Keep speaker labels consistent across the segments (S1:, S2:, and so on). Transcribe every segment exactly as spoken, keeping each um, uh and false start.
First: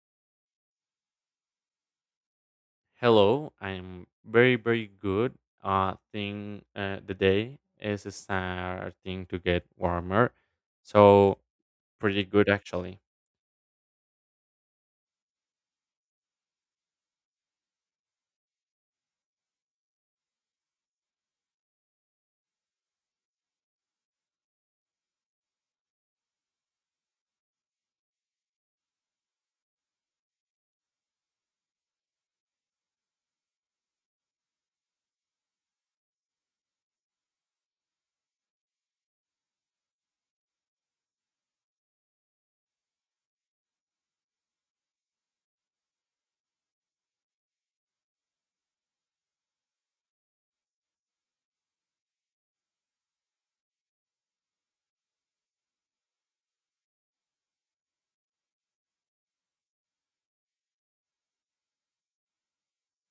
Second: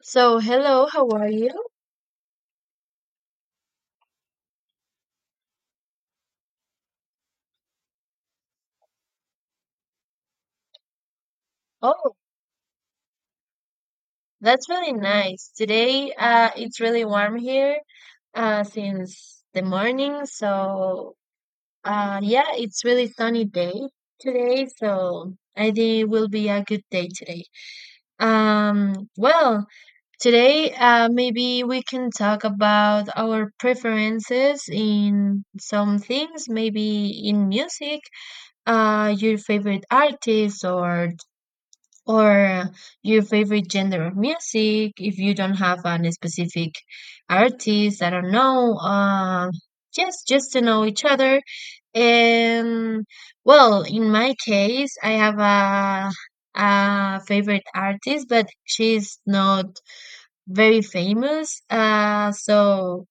S1: So, hello, how are you?
S2: Hello, I'm very, very good. Uh, thing uh, The day is starting to get warmer, so
S1: Oh,
S2: pretty good actually.
S1: that's really nice. Today, uh, it's really warm here, uh, since the morning. So, uh, yeah, it's really sunny day today. So, I think it will be a good day today. Um, well, today, uh, maybe we can talk about our preferences in some things, maybe in music, uh, your favorite artists or Or your favorite genre of music, if you don't have a specific artist, I don't know. Uh, just just to know each other. And well, in my case, I have a a favorite artist, but she's not very famous. Uh, so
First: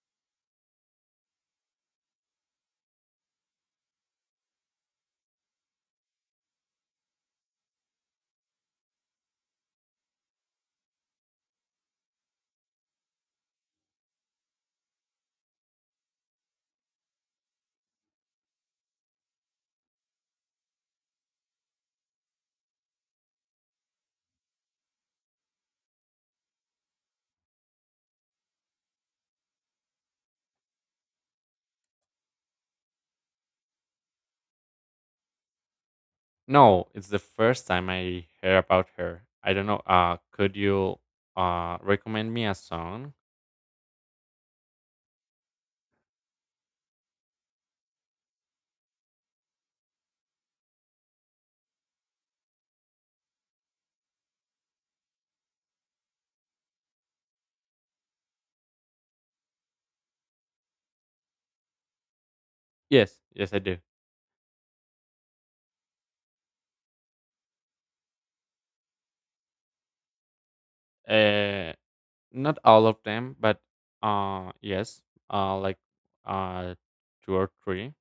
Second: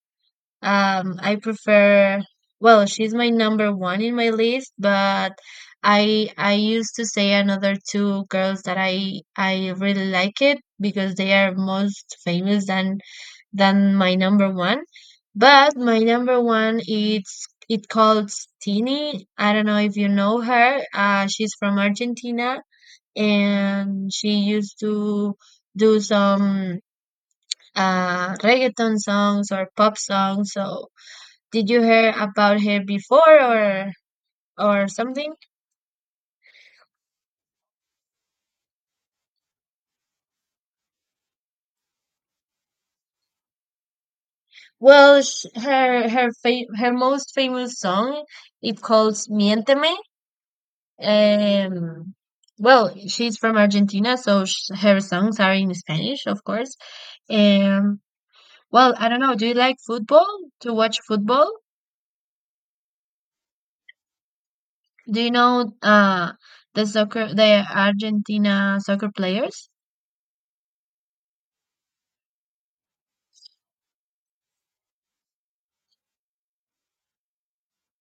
S1: um, I prefer, well, she's my number one in my list, but I I used to say another two girls that I I really like it because they are most famous than than my number one. But my number one it's it called Tini. I don't know if you know her. Uh, she's from Argentina and she used to do some uh reggaeton songs or pop songs. So did you hear about her before or or something?
S2: No, it's the first time I hear about her. I don't know. Uh, could you uh recommend me a song?
S1: Well, sh her her fa her most famous song it calls Miénteme. Um, well, she's from Argentina, so sh her songs are in Spanish, of course. Um, well, I don't know. Do you like football? To watch football?
S2: Yes, yes, I do.
S1: Do you know uh the soccer the Argentina soccer players?
S2: Uh, Not all of them, but uh, yes, uh, like uh, two or three.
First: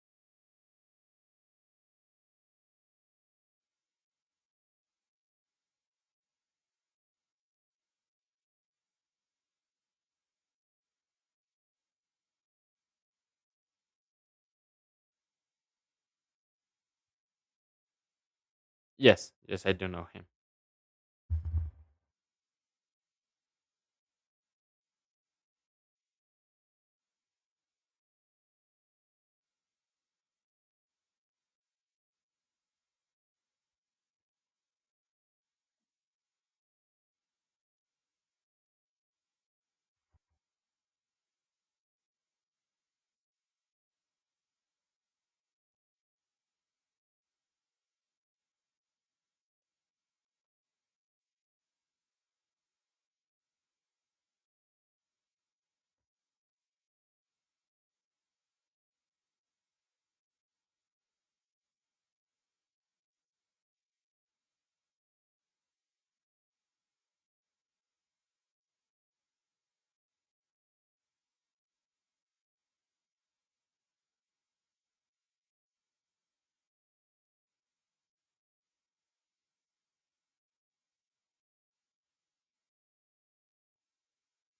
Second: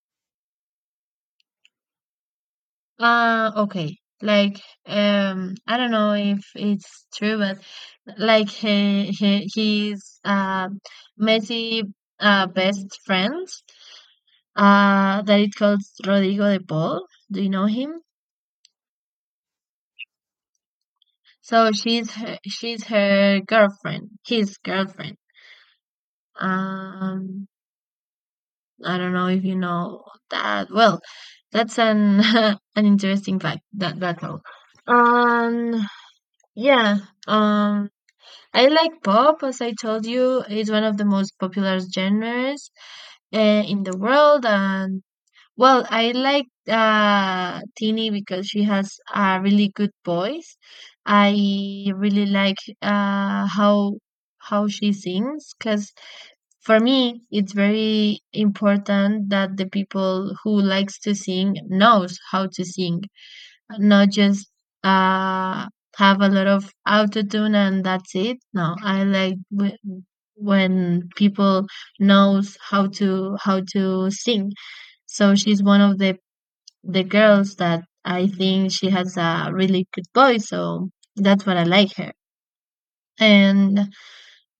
S1: Uh, okay. Like, um, I don't know if it's true, but like he, he his uh, Messi uh, best friend uh, that it calls Rodrigo de Paul. Do you know him?
S2: Yes, yes, I do know him.
S1: So she's her, she's her girlfriend, his girlfriend. Um, I don't know if you know that. Well, that's an an interesting fact that battle. Um, yeah. Um, I like pop, as I told you. It's one of the most popular genres uh, in the world. And well, I like uh, Tini because she has a really good voice. I really like uh, how how she sings because for me it's very important that the people who likes to sing knows how to sing not just uh have a lot of auto tune and that's it. No, I like w- when people knows how to how to sing. So she's one of the the girls that I think she has a really good voice. So that's what I like her. And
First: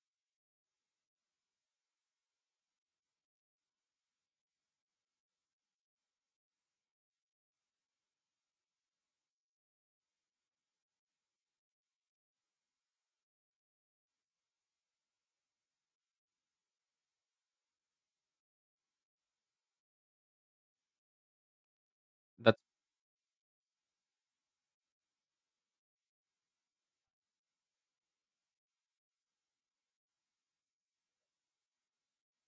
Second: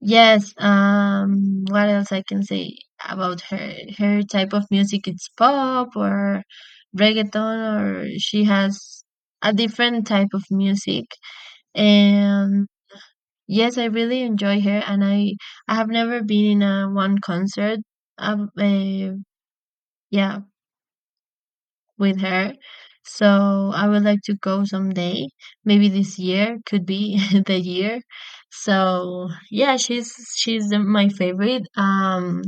S1: yes, um, what else I can say about her? Her type of music it's pop or reggaeton or she has a different type of music. And yes, I really enjoy her and I I have never been in a one concert um, uh, yeah, with her.
S2: That's
S1: So I would like to go someday. Maybe this year could be the year. So yeah, she's she's the, my favorite. Um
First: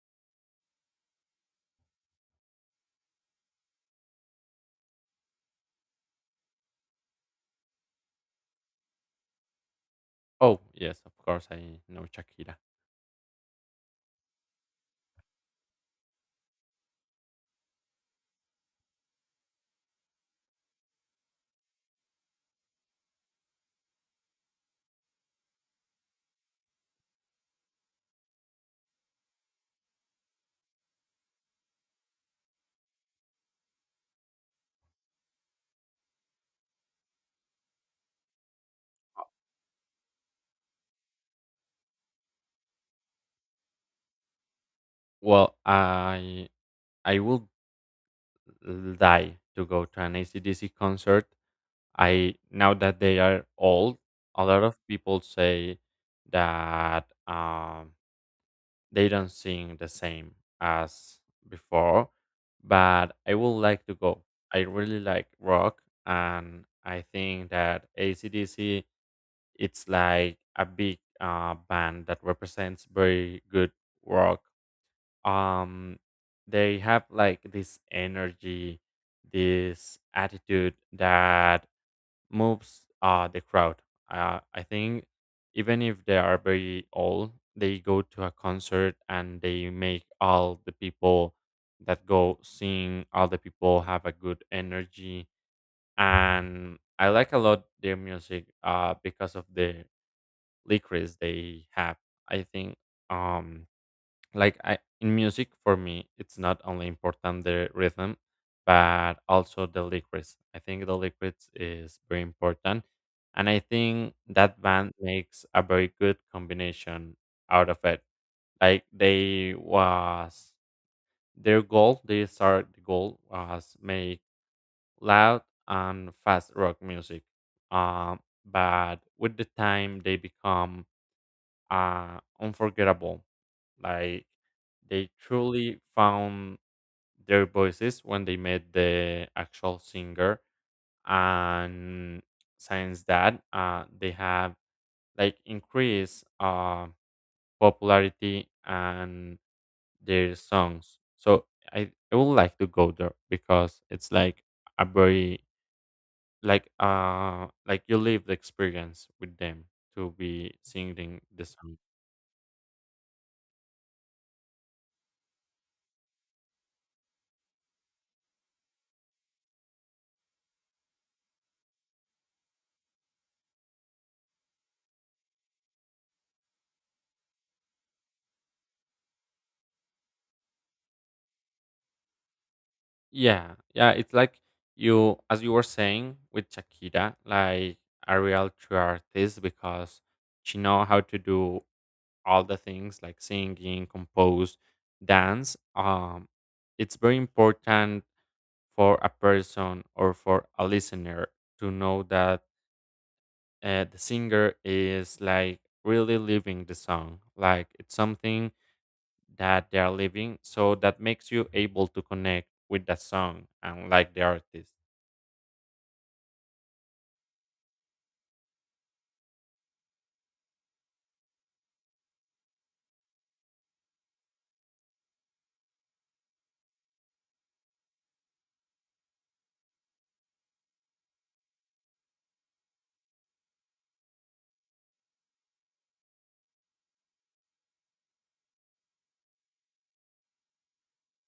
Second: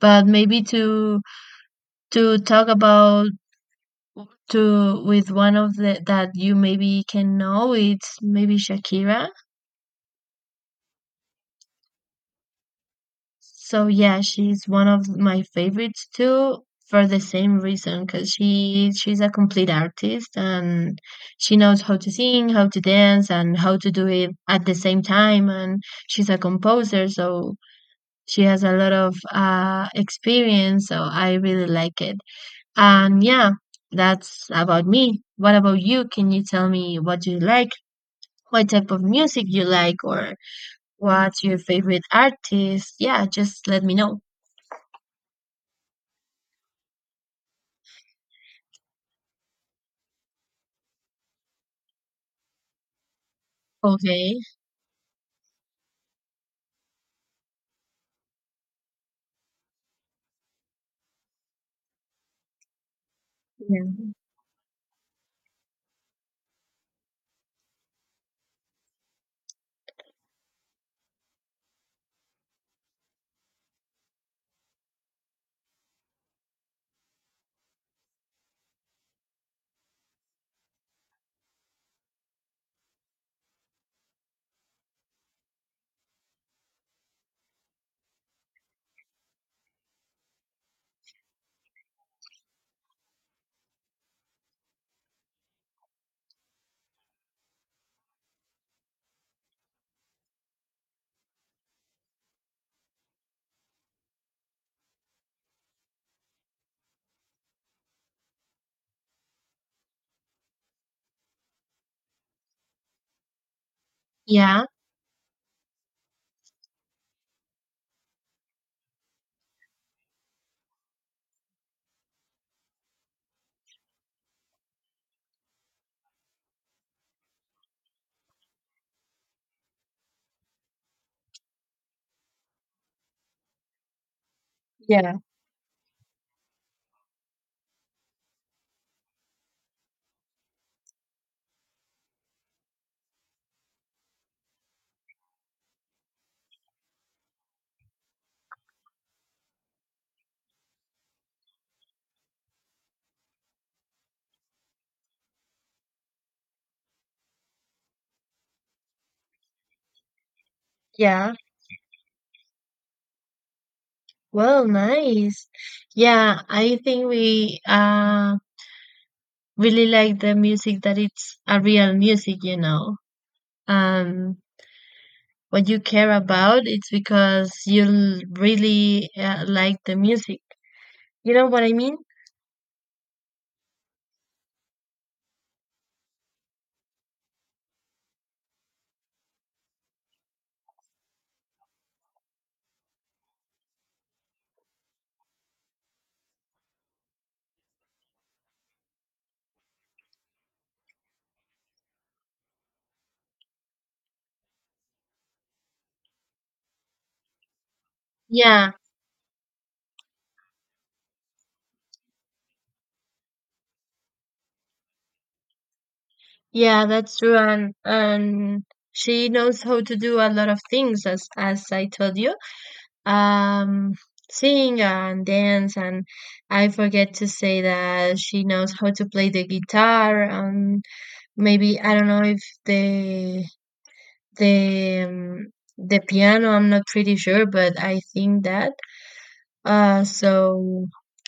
S1: But maybe to to talk about to with one of the that you maybe can know it's maybe Shakira.
S2: oh yes, of course I know Shakira.
S1: So yeah, she's one of my favorites too for the same reason because she she's a complete artist and she knows how to sing, how to dance, and how to do it at the same time. And she's a composer, so she has a lot of uh, experience. So I really like it. And yeah, that's about me. What about you? Can you tell me what you like? What type of music you like or what's your favorite artist? Yeah, just let me know.
S2: Well, I I would die to go to an A C D C concert. I now that they are old,
S1: Okay.
S2: a lot of people say that um, they don't sing the same as before, but I would like
S1: Yeah.
S2: to go. I really like rock, and I think that A C D C it's like a big uh, band that represents very good rock, um they have like this energy, this attitude that moves uh the crowd, uh, I think even if they are very old they go to a concert and they make all the people that go sing, all the people have a good energy, and I like a lot their music uh because of the lyrics they have, I think, um like I, in music for me it's not only important the rhythm but also the lyrics, I think the lyrics is very important, and I think that
S1: Yeah.
S2: band makes a very good combination out of it. Like they was, their goal, they start, the goal was make loud and fast rock music, um but with the time they become uh, unforgettable. Like they
S1: Yeah.
S2: truly found their voices when they met the actual singer, and since that, uh, they have like increased uh, popularity and their songs. So I, I would like to go there because it's like a very, like, uh, like you live the experience with them to be singing
S1: Yeah.
S2: the song.
S1: Well, nice. Yeah, I think we uh really like the music that it's a real music, you know. Um what you care about it's because you l- really uh, like the music. You know what I mean?
S2: Yeah, yeah, it's like you, as you were saying with Shakira, like a real true artist because she know how to do all the things like singing, compose, dance. Um, it's very important for a person or for a listener to know that, uh, the singer is like really living the song. Like it's something
S1: Yeah.
S2: that they are living, so that makes you able to connect with the song and like the artist.
S1: Yeah, that's true. And and she knows how to do a lot of things as as I told you. Um, Sing and dance and I forget to say that she knows how to play the guitar and maybe I don't know if the the um, the piano, I'm not pretty sure, but I think that. Uh, so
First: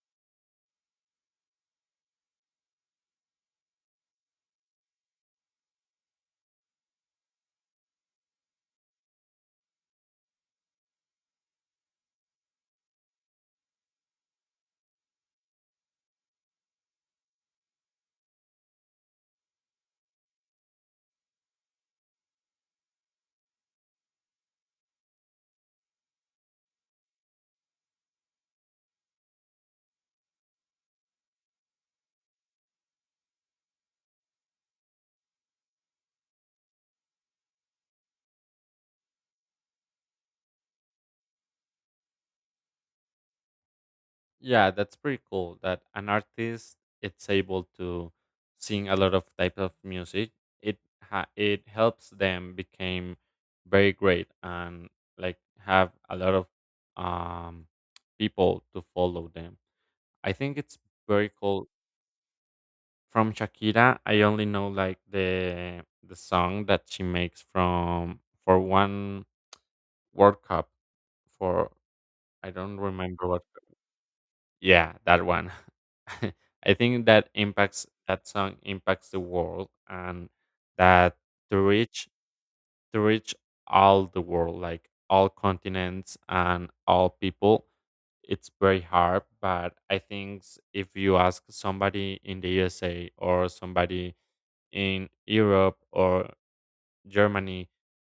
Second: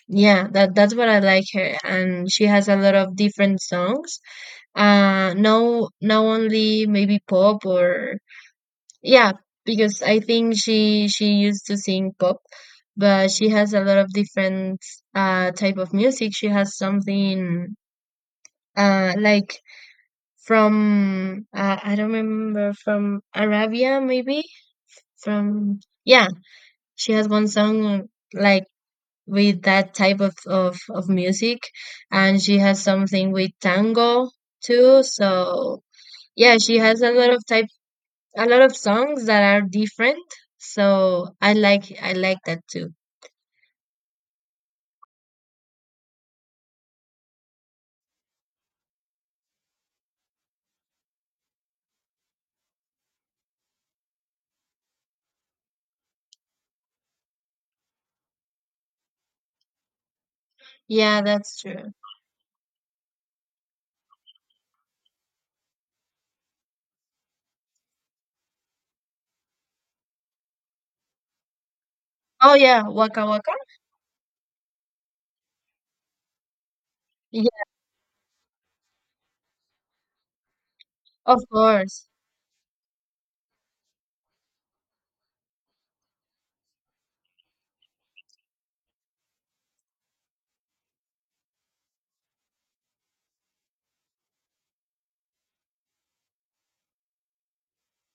S1: yeah, that that's what I like her, and she has a lot of different songs. Uh, no, not only maybe pop or yeah, because I think she she used to sing pop, but she has a lot of different uh type of music. She has something uh like from uh, I don't remember from Arabia maybe from yeah, she has one song like with that type of, of, of music and she has something with tango too so yeah she has a lot of type a lot of songs that are different so i like i like that too.
S2: Yeah, that's pretty cool that an artist it's able to sing a lot of types of music. It ha- it helps them become very great and like have a lot of, um people to follow them. I think it's
S1: Yeah,
S2: very
S1: that's
S2: cool.
S1: true.
S2: From Shakira, I only know like the the song that she makes from for one World Cup for, I
S1: Oh
S2: don't
S1: yeah, waka
S2: remember what.
S1: waka.
S2: Yeah, that one. I think that
S1: Yeah,
S2: impacts, that song impacts the world and that,
S1: of
S2: to
S1: course.
S2: reach, to reach all the world, like all continents and all people, it's very hard. But I think, s- if you ask somebody in the U S A or somebody in Europe or Germany,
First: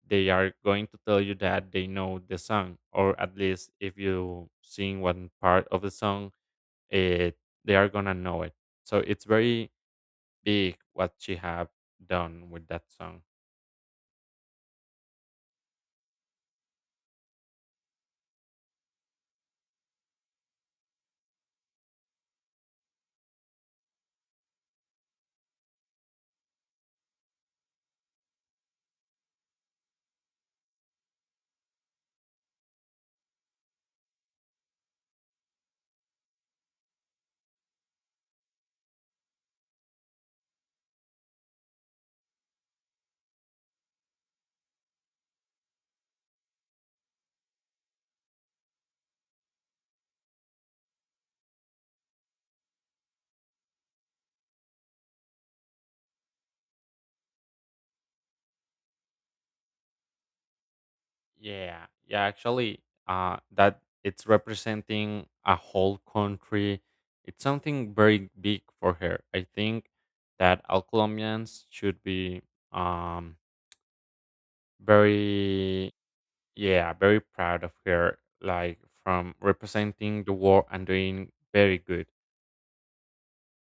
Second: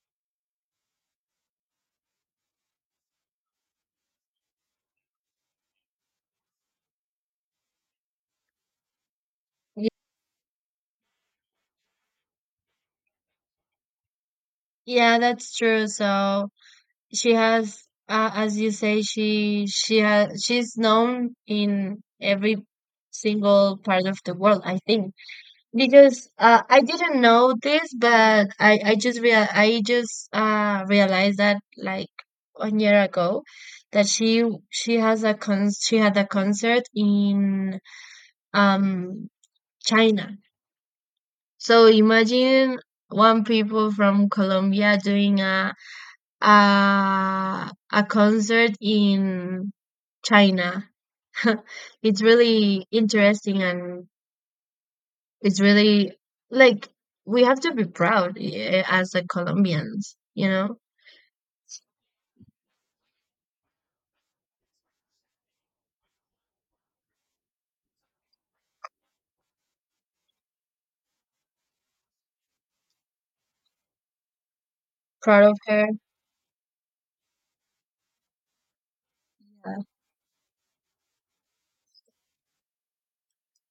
S2: they are going to tell you that they know the song, or at least if you sing one part of the song, it, they are gonna know it. So it's very
S1: Ye-
S2: big what she have done with that song.
S1: yeah, that's true so she has uh, as you say she she has she's known in every single part of the world I think. Because uh, I didn't know this, but I I just real I just uh realized that like one year ago that she she has a con she had a concert in um China. So imagine one people from Colombia doing a a a concert in China. It's really interesting and. It's really like we have to be proud eh, as a Colombians, you know,
S2: Yeah, yeah. Actually, uh, that it's representing a whole country. It's something very big for her. I think that all Colombians should be, um
S1: Proud of her.
S2: very, yeah, very proud of her, like from representing the war and doing very good.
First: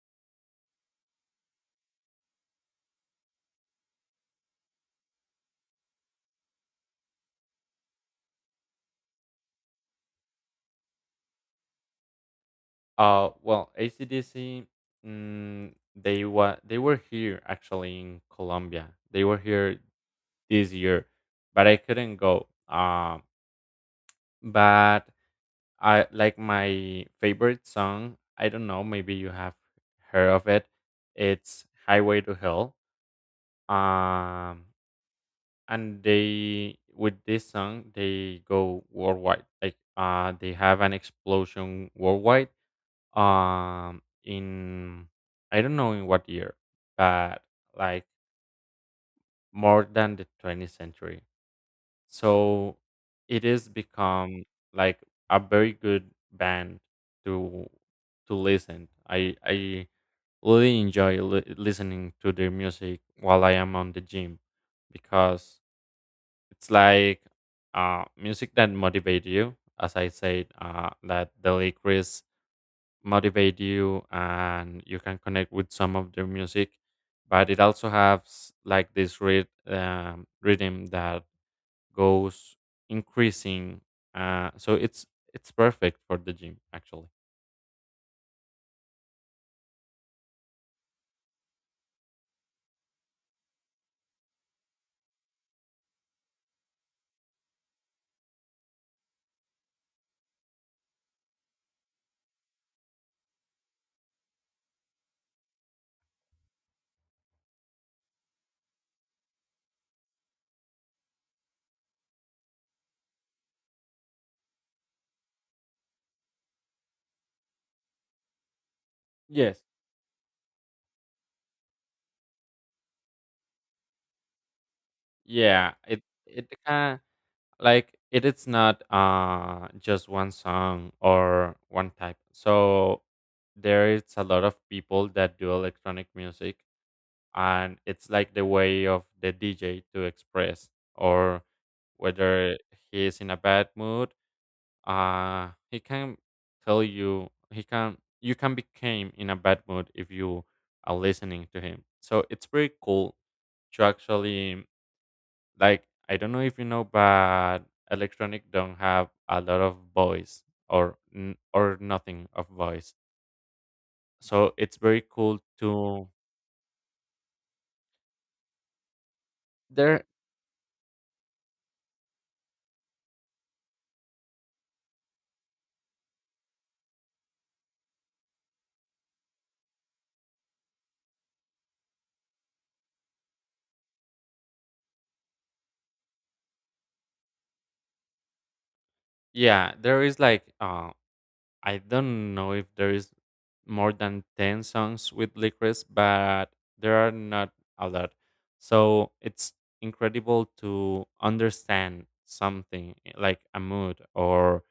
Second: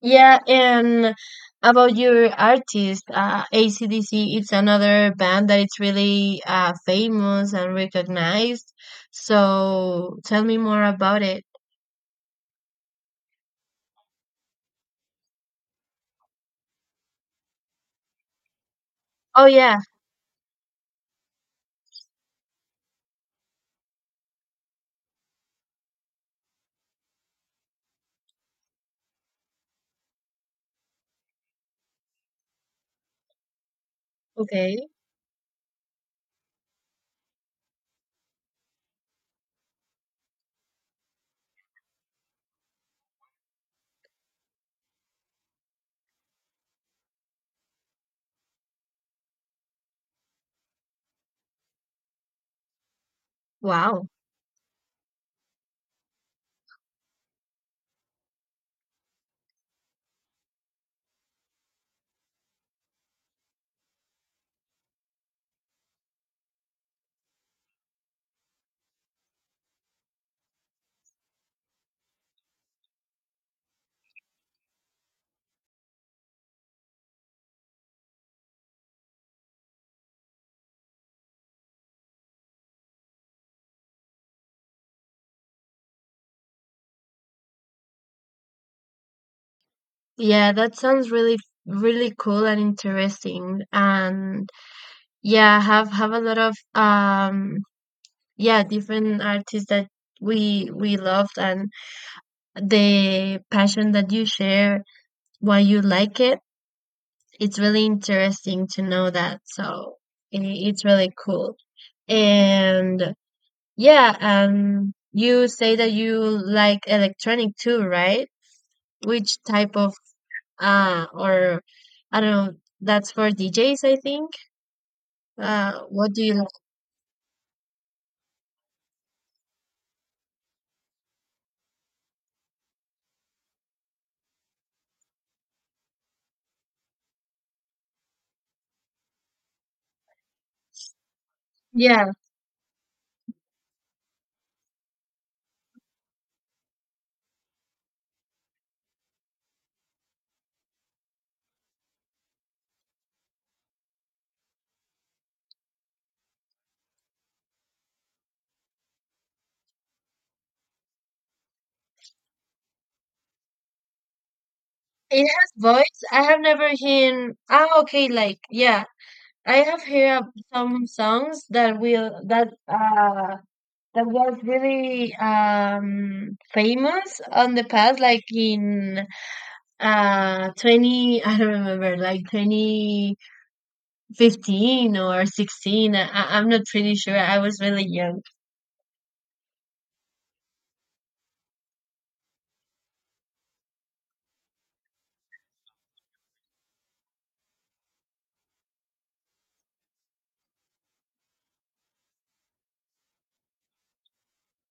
S1: Yeah, and about your artist, uh, A C D C, it's another band that it's really uh, famous and recognized. So tell me more about it.
S2: Uh, well, A C D C, mm, they wa they were here actually in Colombia. They were
S1: Oh yeah,
S2: here this year, but I couldn't go. Um, but I, like my favorite song, I don't know, maybe you have heard of it. It's "Highway to Hell." Um,
S1: okay.
S2: and they with this song they go worldwide. Like, uh, they have an explosion worldwide, um in, I don't know in what year, but like more than the twentieth century. So it is
S1: Wow.
S2: become like a very good band to to listen. I i really enjoy li- listening to their music while I am on the gym because it's like, uh music that motivate you, as I said, uh that the lyrics motivate you and you can connect with some of their music, but it also has like this rhyth- um, rhythm that goes increasing, uh, so it's it's perfect for the gym actually.
S1: Yeah, that sounds really really cool and interesting. And yeah, have have a lot of um yeah different artists that we we loved and the passion that you share why you like it it's really interesting to know that so I it's really cool and yeah um you say that you like electronic too, right? Which
S2: Yes.
S1: type of uh or I don't know, that's for D Js I think. Uh
S2: Yeah, it
S1: what do you
S2: it
S1: like?
S2: kind, like it is not uh just one song or one type, so there is a lot of people that do electronic music, and it's like the way of the D J to express, or
S1: Yeah,
S2: whether he is in a bad mood, uh he can tell you, he can, you can become in a bad mood if you are listening to him, so it's pretty cool to actually, like, I don't know if you know, but electronic don't have a lot of voice, or n- or nothing of voice, so it's very
S1: it
S2: cool
S1: has voice,
S2: to
S1: I have never heard, ah okay, like yeah, I have
S2: there.
S1: heard some songs that will that uh that was really um famous on the past, like in uh twenty I don't remember, like twenty fifteen or sixteen. I, I- I'm not pretty sure. I was really young.
S2: Yeah, there is like, uh I don't know if there is more than ten songs with Licorice, but there are not a lot. So it's incredible to understand something, eh, like a mood or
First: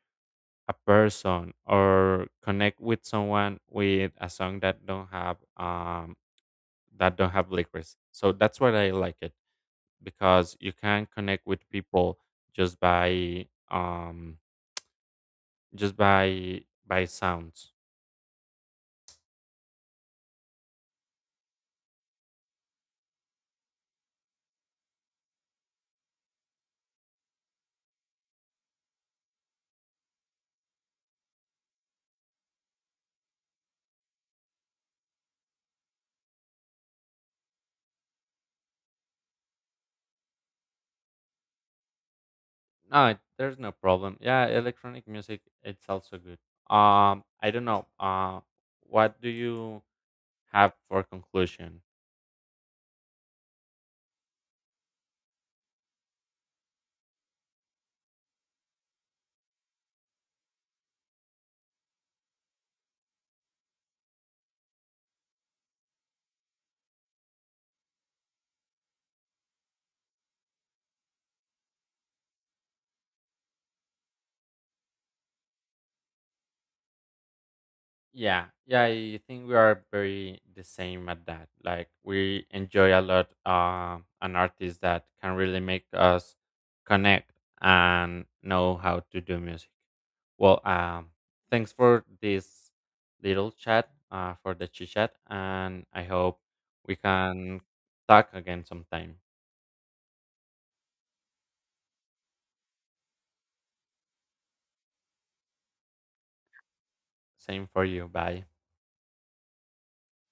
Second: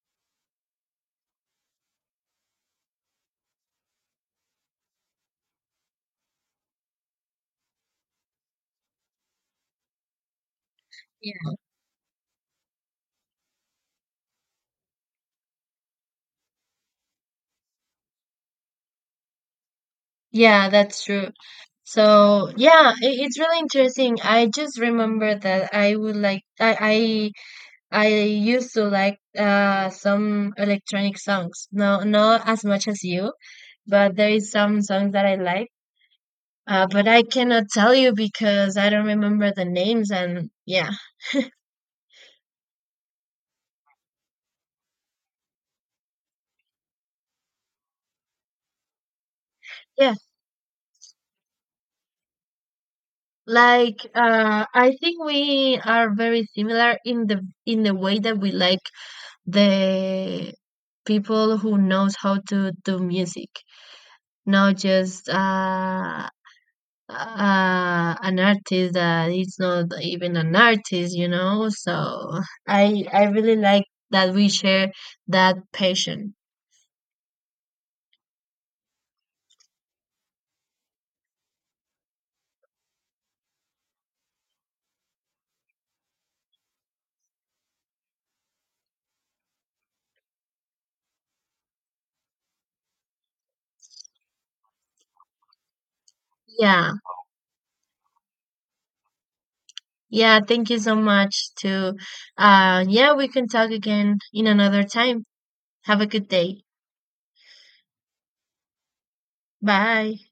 S2: a person, or connect with someone with a song that don't have, um that don't have Licorice. So that's why I like it, because you can
S1: Yeah,
S2: connect with people just by, um just by by sounds.
S1: yeah, that's true. So yeah, it, it's really interesting. I just remember that I would like I I used to like uh, some electronic songs. No, not as much as you, but there is some songs that I like. Uh, but I cannot tell you because I don't remember the names. And yeah,
S2: No, there's no problem. Yeah, electronic music, it's also good. Um, I don't know. Uh, what do you
S1: yeah.
S2: have for conclusion?
S1: Like uh, I think we are very similar in the in the way that we like the people who knows how to do music, not just uh, uh, an artist that is not even an artist, you know. So I I really like that we share that passion.
S2: Yeah, yeah, I think we are very the same at that. Like we enjoy a lot, uh, an artist that can really make us connect and know how to do music. Well, um, thanks for this little chat, uh, for the chit chat, and I hope
S1: Yeah,
S2: we can talk again sometime.
S1: yeah. Thank you so much. To uh, Yeah, we can talk again in another time. Have a good day.
S2: Same for you. Bye.
S1: Bye.